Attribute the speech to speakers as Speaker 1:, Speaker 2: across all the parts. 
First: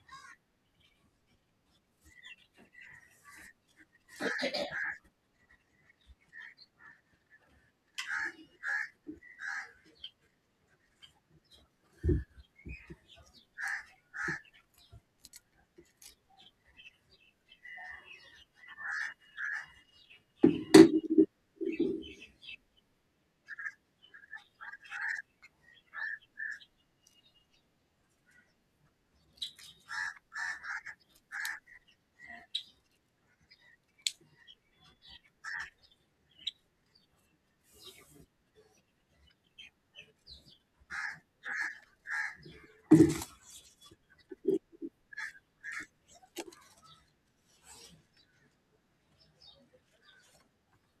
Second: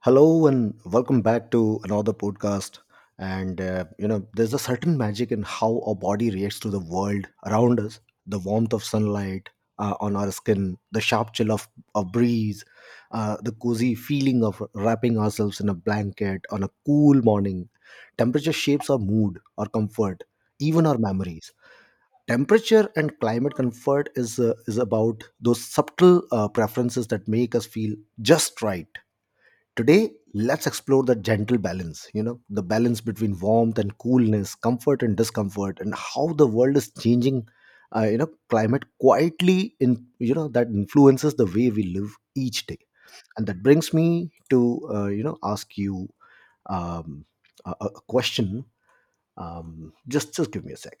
Speaker 1: Hello and welcome back to another podcast. There's a certain magic in how our body reacts to the world around us. The warmth of sunlight on our skin, the sharp chill of a breeze, the cozy feeling of wrapping ourselves in a blanket on a cool morning. Temperature shapes our mood, our comfort, even our memories. Temperature and climate comfort is about those subtle preferences that make us feel just right. Today, let's explore the gentle balance, the balance between warmth and coolness, comfort and discomfort, and how the world is changing, climate quietly in, you know, that influences the way we live each day. And that brings me to, ask you um, a question. Just give me a sec.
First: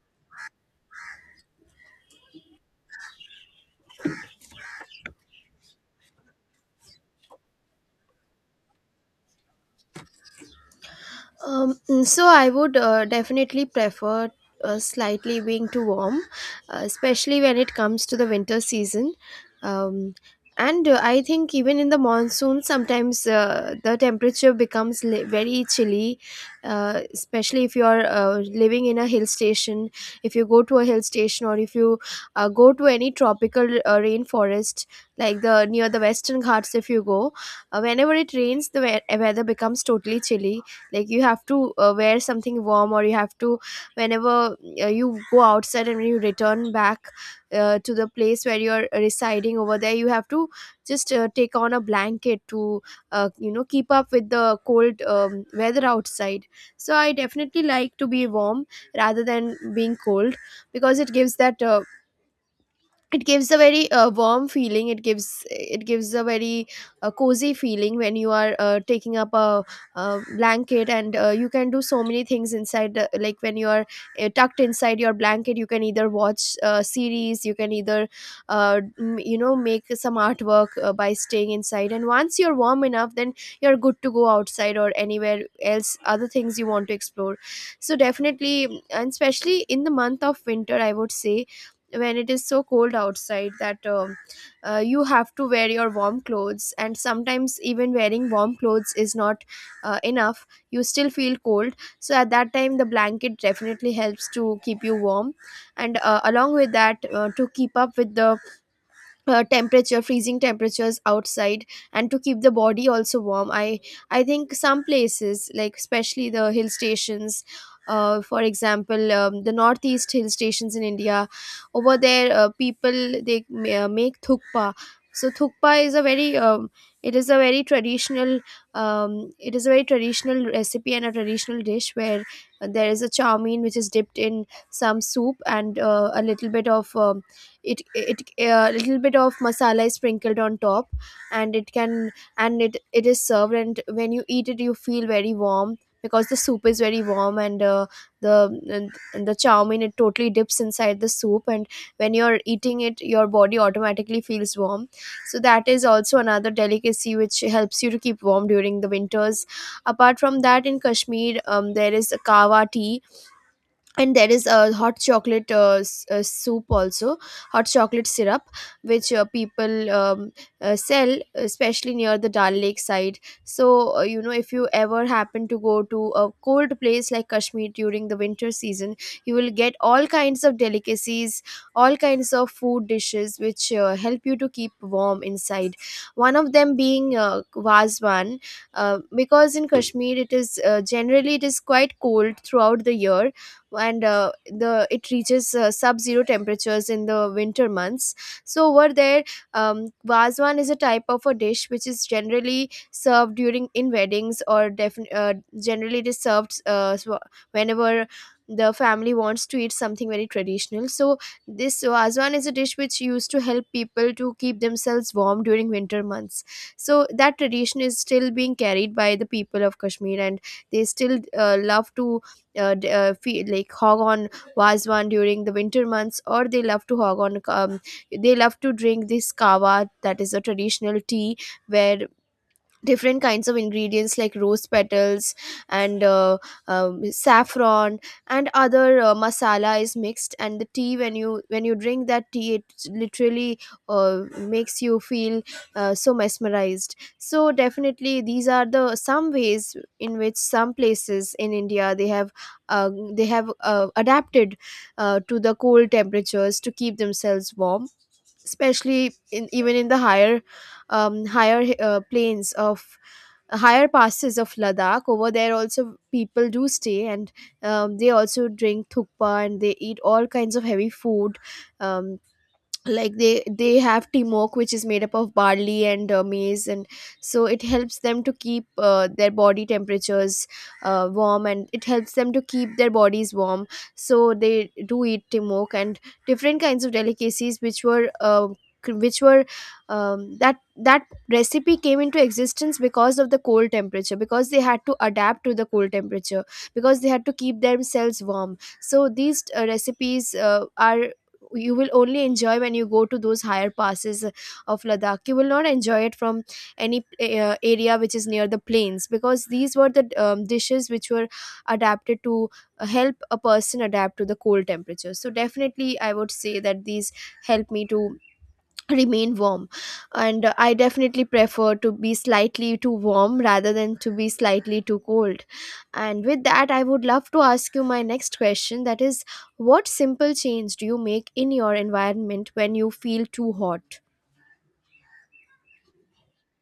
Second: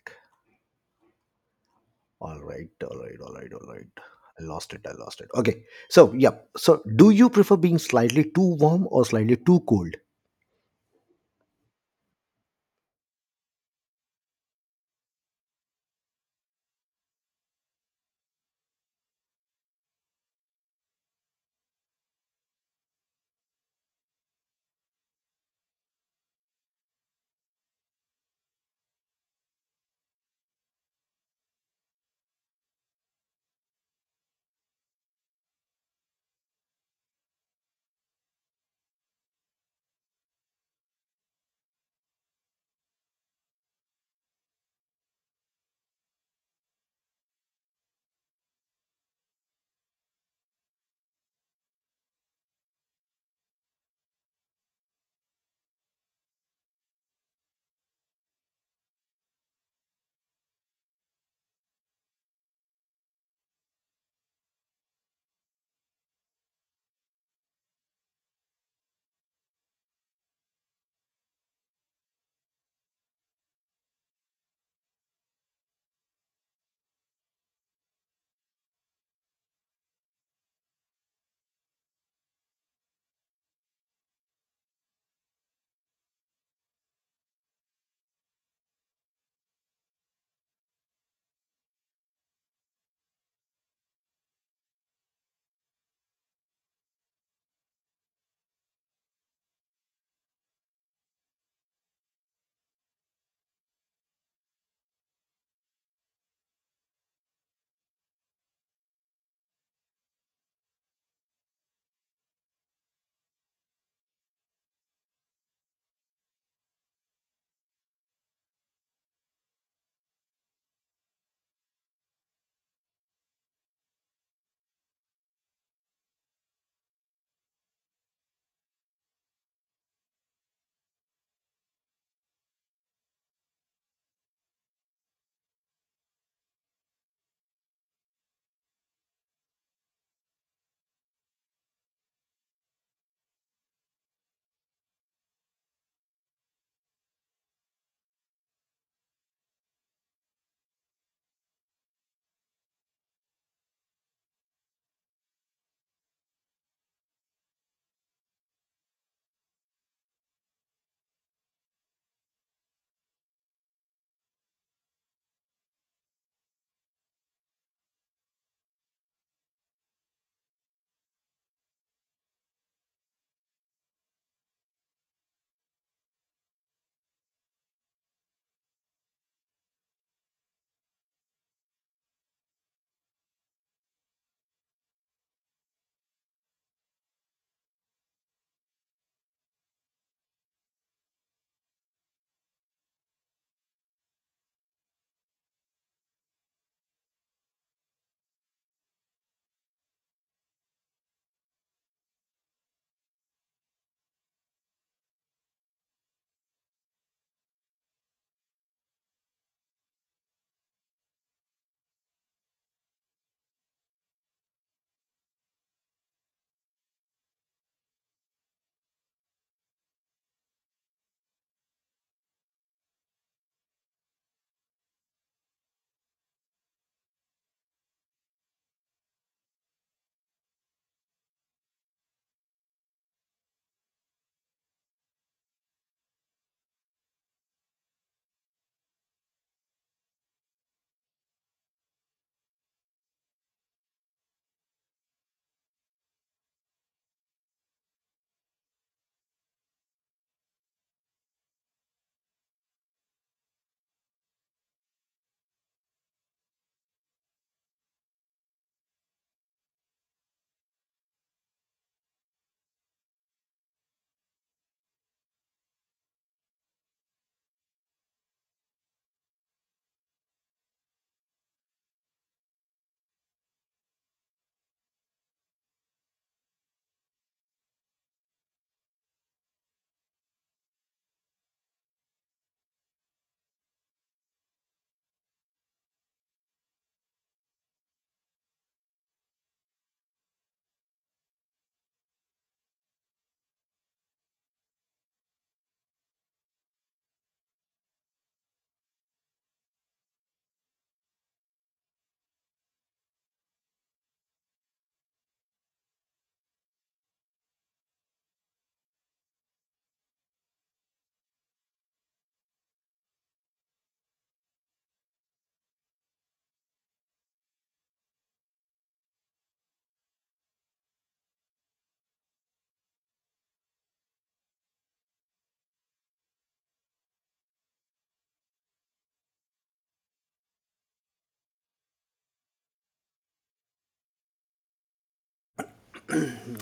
Speaker 1: All right, all right, all right, all right. I lost it. I lost it. Okay. So, yeah. So, do you prefer being slightly too warm or slightly too cold?
Speaker 2: So I would definitely prefer slightly being too warm, especially when it comes to the winter season. Um, and I think even in the monsoon, sometimes the temperature becomes very chilly, especially if you are living in a hill station. If you go to a hill station, or if you go to any tropical rainforest, like the near the Western Ghats, if you go, whenever it rains, the weather becomes totally chilly. Like, you have to wear something warm, or you have to, whenever you go outside and when you return back to the place where you're residing over there, you have to just take on a blanket to you know, keep up with the cold weather outside. So I definitely like to be warm rather than being cold, because it gives that it gives a very warm feeling. It gives a very cozy feeling when you are taking up a, blanket, and you can do so many things inside the, like when you are tucked inside your blanket. You can either watch a series, you can either you know, make some artwork by staying inside, and once you're warm enough, then you're good to go outside or anywhere else, other things you want to explore. So, definitely, and especially in the month of winter, I would say, when it is so cold outside that you have to wear your warm clothes, and sometimes even wearing warm clothes is not enough, you still feel cold. So at that time the blanket definitely helps to keep you warm, and along with that, to keep up with the temperature, freezing temperatures outside, and to keep the body also warm. I think some places, like especially the hill stations, for example, the northeast hill stations in India, over there people, they make thukpa. So thukpa is a very it is a very traditional um, it is a very traditional recipe and a traditional dish, where there is a chow mein which is dipped in some soup, and a little bit of it it a little bit of masala is sprinkled on top, and it can, and it is served, and when you eat it you feel very warm because the soup is very warm. And the the chow mein, it totally dips inside the soup, and when you're eating it your body automatically feels warm. So that is also another delicacy which helps you to keep warm during the winters. Apart from that, in Kashmir, there is a kawa tea, and there is a hot chocolate soup also, hot chocolate syrup, which people sell, especially near the Dal Lake side. So you know, if you ever happen to go to a cold place like Kashmir during the winter season, you will get all kinds of delicacies, all kinds of food dishes, which help you to keep warm inside. One of them being vazwan, because in Kashmir it is generally it is quite cold throughout the year, and the it reaches sub-zero temperatures in the winter months. So over there, vazwan is a type of a dish which is generally served during in weddings, or generally it is served so whenever the family wants to eat something very traditional. So this vazwan is a dish which used to help people to keep themselves warm during winter months. So that tradition is still being carried by the people of Kashmir, and they still love to like, hog on wazwan during the winter months, or they love to hog on they love to drink this kawa, that is a traditional tea, where different kinds of ingredients like rose petals, and saffron, and other masala is mixed, and the tea, when you, when you drink that tea, it literally makes you feel so mesmerized. So definitely these are the some ways in which some places in India, they have adapted to the cold temperatures to keep themselves warm, especially in, even in the higher higher plains of, higher passes of Ladakh. Over there also people do stay, and they also drink thukpa and they eat all kinds of heavy food. Um, like, they have timok, which is made up of barley and maize, and so it helps them to keep their body temperatures warm, and it helps them to keep their bodies warm. So they do eat timok and different kinds of delicacies which were which were that that recipe came into existence because of the cold temperature, because they had to adapt to the cold temperature, because they had to keep themselves warm. So these recipes are, you will only enjoy when you go to those higher passes of Ladakh. You will not enjoy it from any area which is near the plains, because these were the dishes which were adapted to help a person adapt to the cold temperatures. So definitely, I would say that these help me to remain warm, and I definitely prefer to be slightly too warm rather than to be slightly too cold. And with that, I would love to ask you my next question, that is, what simple change do you make in your environment when you feel too hot?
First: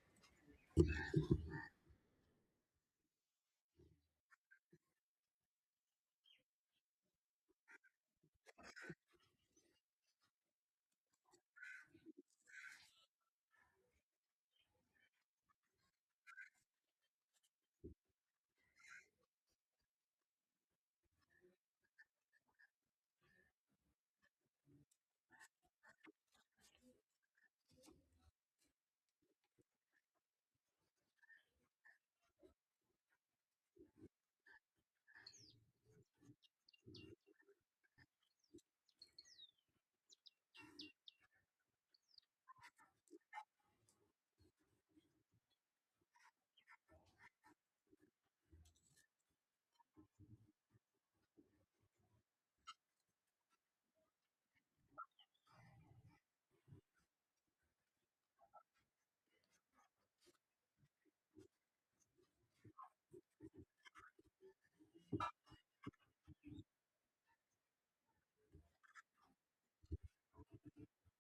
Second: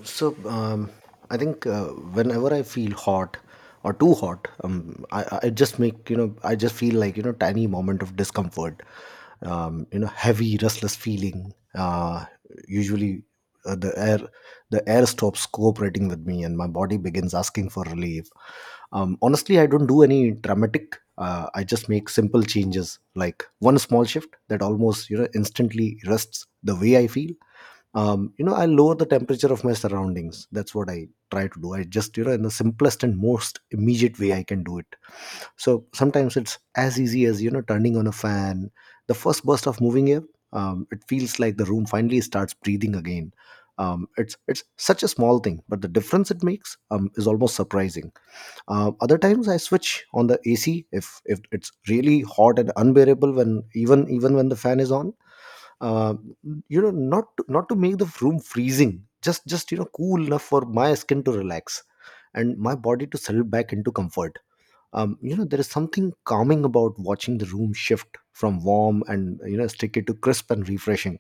Speaker 1: So, I think whenever I feel hot or too hot, I just make, I just feel like, tiny moment of discomfort, you know, heavy, restless feeling. Usually uh, the air, the air stops cooperating with me and my body begins asking for relief. Honestly, I don't do any dramatic. I just make simple changes, like one small shift that almost you know instantly rests the way I feel. You know, I lower the temperature of my surroundings. That's what I try to do. I just you know in the simplest and most immediate way I can do it. So sometimes it's as easy as you know turning on a fan. The first burst of moving air, it feels like the room finally starts breathing again. It's such a small thing, but the difference it makes is almost surprising. Other times I switch on the AC if it's really hot and unbearable when even when the fan is on. Uh, you know, not to make the room freezing, just you know, cool enough for my skin to relax and my body to settle back into comfort. You know, there is something calming about watching the room shift from warm and you know sticky to crisp and refreshing.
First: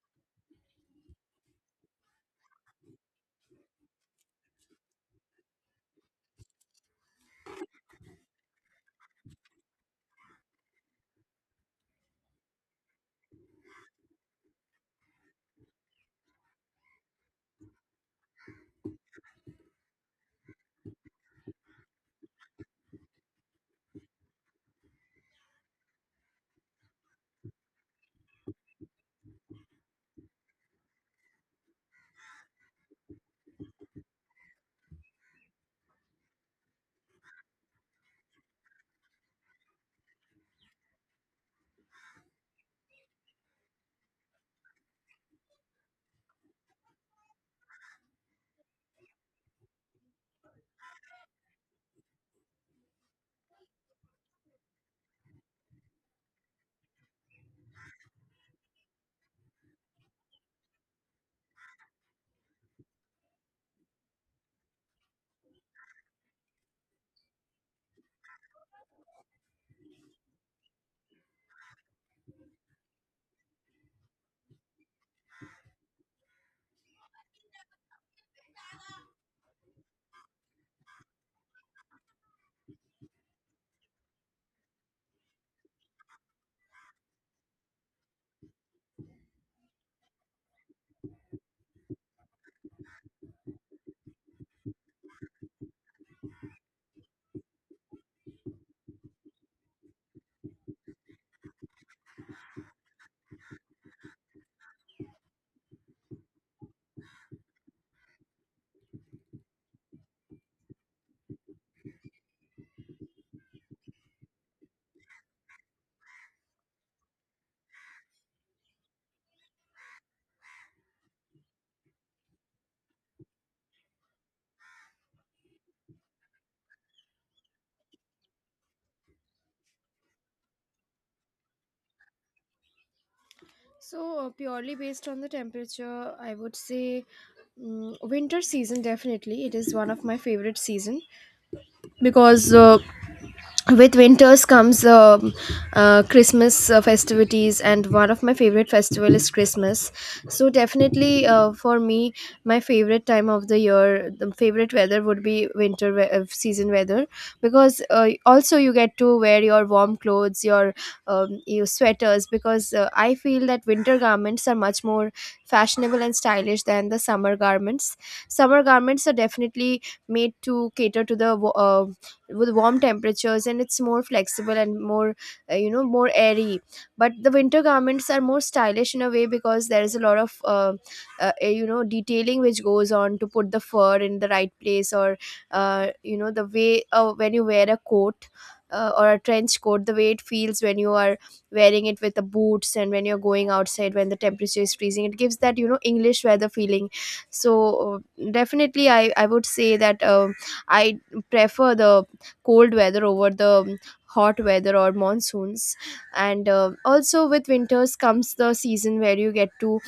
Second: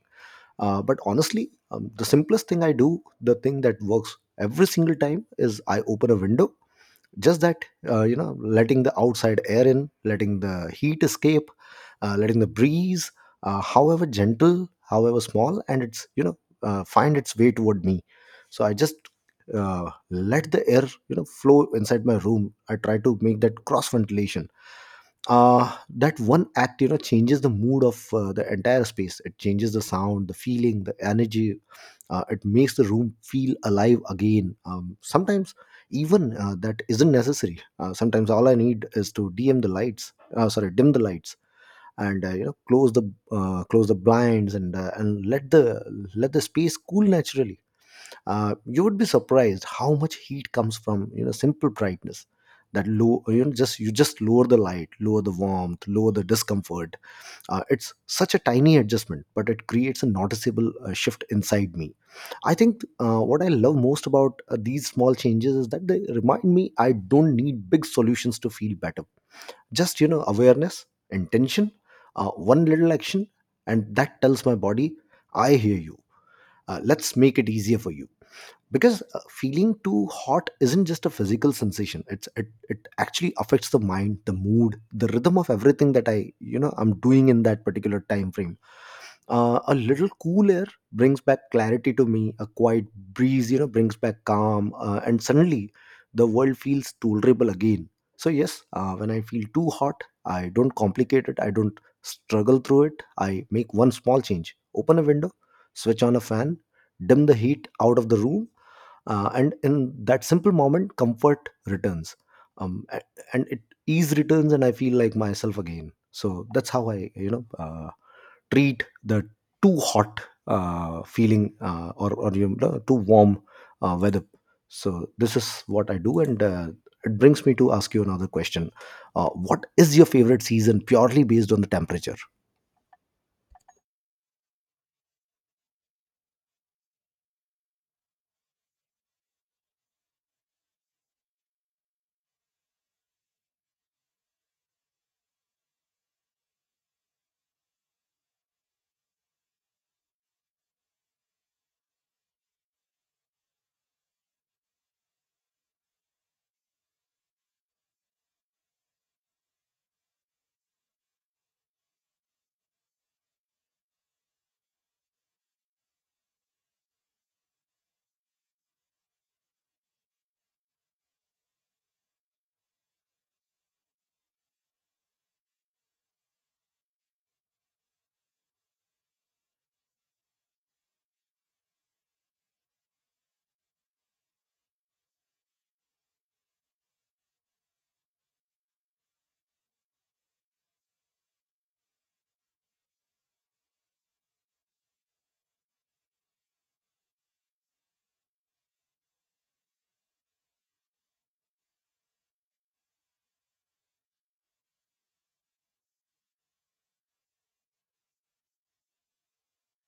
Speaker 1: But honestly, the simplest thing I do, the thing that works every single time, is I open a window, just that, you know, letting the outside air in, letting the heat escape, letting the breeze, however gentle, however small, and it's, you know, find its way toward me. So I just let the air, you know, flow inside my room. I try to make that cross ventilation. That one act, you know, changes the mood of the entire space. It changes the sound, the feeling, the energy. It makes the room feel alive again. Sometimes even that isn't necessary. Sometimes all I need is to dim the lights and you know, close the blinds and and let the space cool naturally. You would be surprised how much heat comes from, you know, simple brightness. That low, you know, just you just lower the light, lower the warmth, lower the discomfort. It's such a tiny adjustment, but it creates a noticeable shift inside me. I think what I love most about these small changes is that they remind me I don't need big solutions to feel better. Just, you know, awareness, intention, one little action, and that tells my body, I hear you. Let's make it easier for you. Because feeling too hot isn't just a physical sensation. It actually affects the mind, the mood, the rhythm of everything that I, you know, I'm doing in that particular time frame. A little cool air brings back clarity to me. A quiet breeze, you know, brings back calm. And suddenly the world feels tolerable again. So yes, when I feel too hot, I don't complicate it, I don't struggle through it. I make one small change: open a window, switch on a fan, dim the heat out of the room. And in that simple moment, comfort returns. Um, a- and it ease returns and I feel like myself again. So that's how I, you know, treat the too hot feeling, or you know, too warm weather. So this is what I do, and it brings me to ask you another question. What is your favorite season purely based on the temperature?
Speaker 2: So, purely based on the temperature, I would say, winter season, definitely. It is one of my favorite season because with winters comes Christmas festivities, and one of my favorite festival is Christmas. So definitely, for me, my favorite time of the year, the favorite weather would be winter season weather. Because also, you get to wear your warm clothes, your sweaters, because I feel that winter garments are much more fashionable and stylish than the summer garments. Summer garments are definitely made to cater to the with warm temperatures, and it's more flexible and more you know, more airy. But the winter garments are more stylish in a way, because there is a lot of you know, detailing which goes on to put the fur in the right place, or you know, the way when you wear a coat or a trench coat, the way it feels when you are wearing it with the boots, and when you're going outside when the temperature is freezing, it gives that, you know, English weather feeling. So uh, definitely I would say that I prefer the cold weather over the hot weather or monsoons. And also with winters comes the season where you get to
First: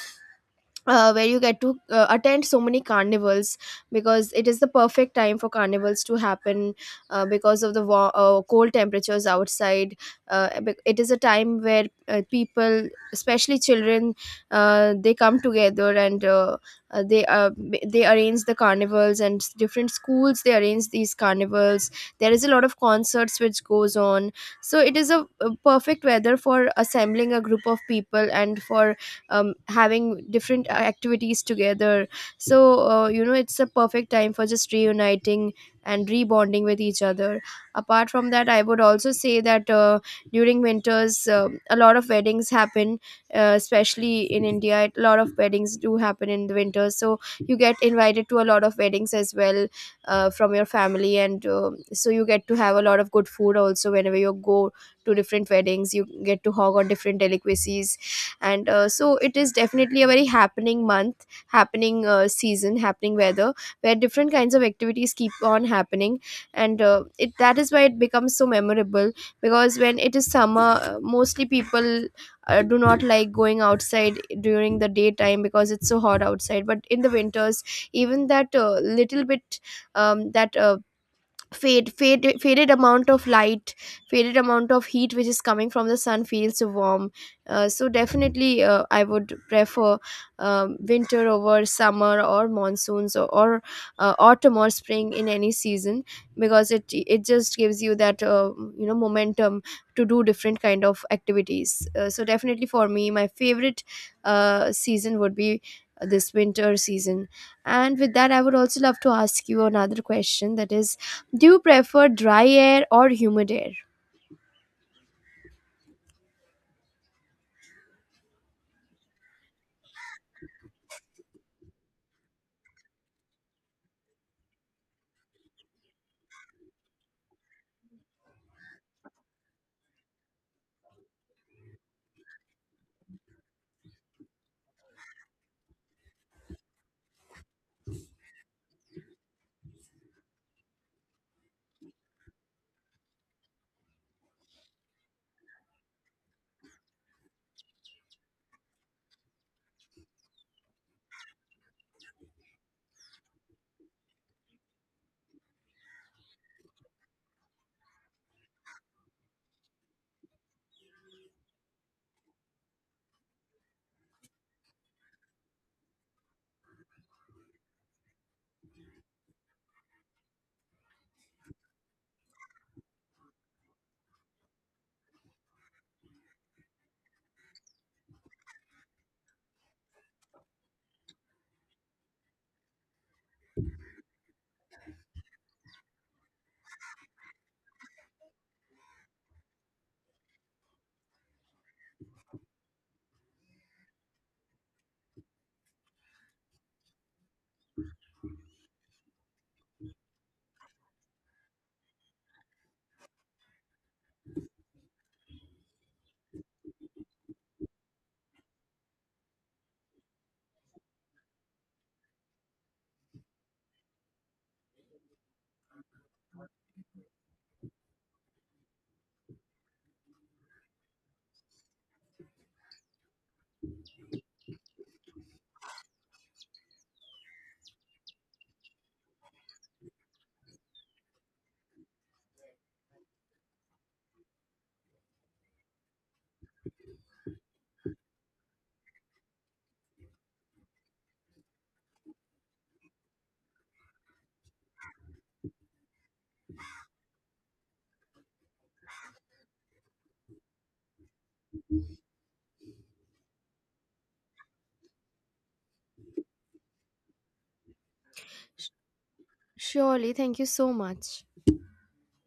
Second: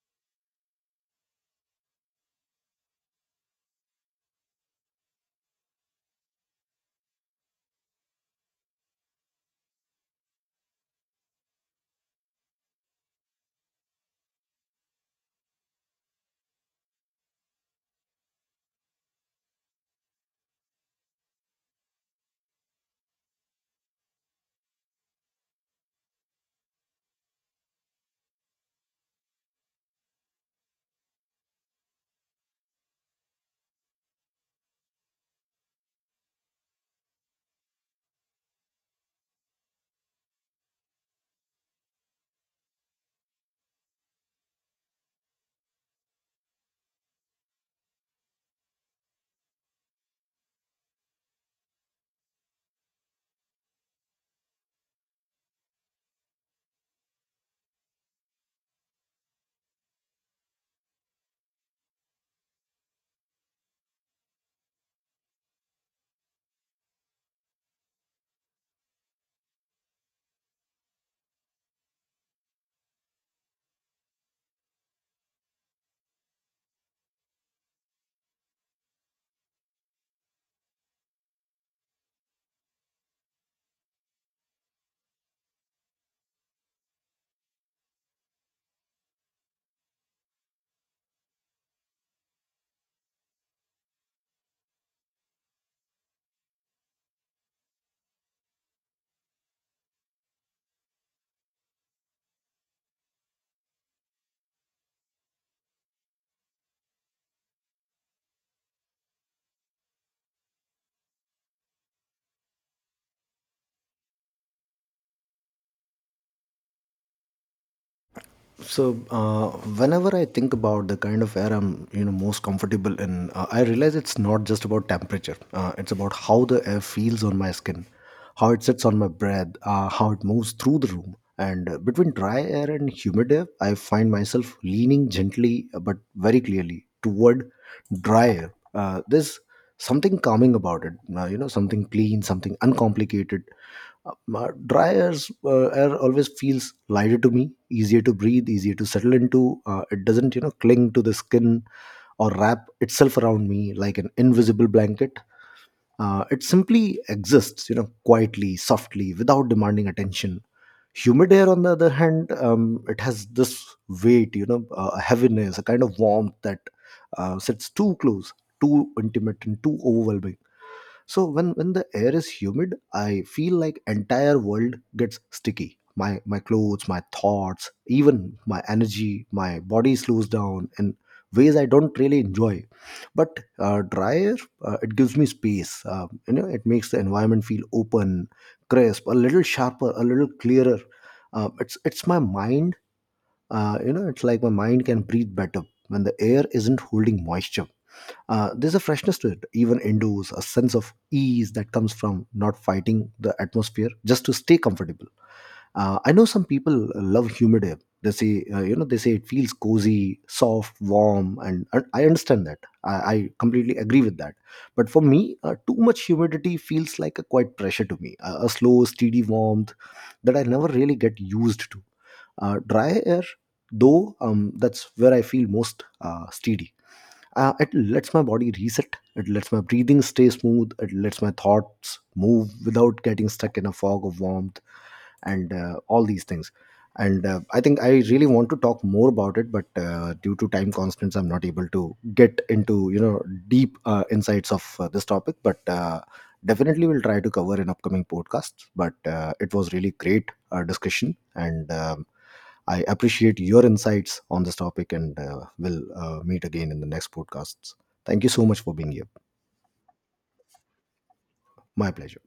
Speaker 2: attend so many carnivals, because it is the perfect time for carnivals to happen, because of the cold temperatures outside. It is a time where people, especially children, they come together, and they arrange the carnivals, and different schools, they arrange these carnivals. There is a lot of concerts which goes on, so it is a perfect weather for assembling a group of people, and for having different activities together. So you know, it's a perfect time for just reuniting and rebonding with each other. Apart from that, I would also say that during winters, a lot of weddings happen, especially in India a lot of weddings do happen in the winter, so you get invited to a lot of weddings as well, from your family, and so you get to have a lot of good food also. Whenever you go to different weddings, you get to hog on different delicacies. And so it is definitely a very happening month, happening season, happening weather, where different kinds of activities keep on happening, and it, that is why it becomes so memorable. Because when it is summer, mostly people do not like going outside during the daytime, because it's so hot outside. But in the winters, even that little bit, that faded amount of light, faded amount of heat which is coming from the sun feels warm. So definitely, I would prefer, winter over summer or monsoons, or autumn or spring, in any season, because it just gives you that you know, momentum to do different kind of activities. So definitely, for me, my favorite season would be this winter season. And with that, I would also love to ask you another question, that is, do you prefer dry air or humid air?
Speaker 1: So whenever I think about the kind of air I'm, you know, most comfortable in, I realize it's not just about temperature. It's about how the air feels on my skin, how it sits on my breath, how it moves through the room. And between dry air and humid air, I find myself leaning gently but very clearly toward dry air. There's something calming about it. You know, something clean, something uncomplicated. My dryers air always feels lighter to me, easier to breathe, easier to settle into. It doesn't, you know, cling to the skin or wrap itself around me like an invisible blanket. It simply exists, you know, quietly, softly, without demanding attention. Humid air, on the other hand, it has this weight, you know, a heaviness, a kind of warmth that sits too close, too intimate, and too overwhelming. So when the air is humid, I feel like entire world gets sticky. My clothes, my thoughts, even my energy, my body slows down in ways I don't really enjoy. But dry air, it gives me space. You know, it makes the environment feel open, crisp, a little sharper, a little clearer. It's my mind. You know, it's like my mind can breathe better when the air isn't holding moisture. There's a freshness to it, even indoors, a sense of ease that comes from not fighting the atmosphere just to stay comfortable. I know some people love humid air. They say, you know, they say it feels cozy, soft, warm, and I understand that. I completely agree with that. But for me, too much humidity feels like a quite pressure to me, a slow, steady warmth that I never really get used to. Dry air, though, that's where I feel most steady. It lets my body reset, it lets my breathing stay smooth, it lets my thoughts move without getting stuck in a fog of warmth. And all these things. And I think I really want to talk more about it, but due to time constraints I'm not able to get into, you know, deep insights of this topic, but definitely we'll try to cover in upcoming podcasts. But it was really great discussion, and I appreciate your insights on this topic, and we'll meet again in the next podcasts. Thank you so much for being here.
Speaker 2: Surely, thank you so much.
Speaker 1: My pleasure.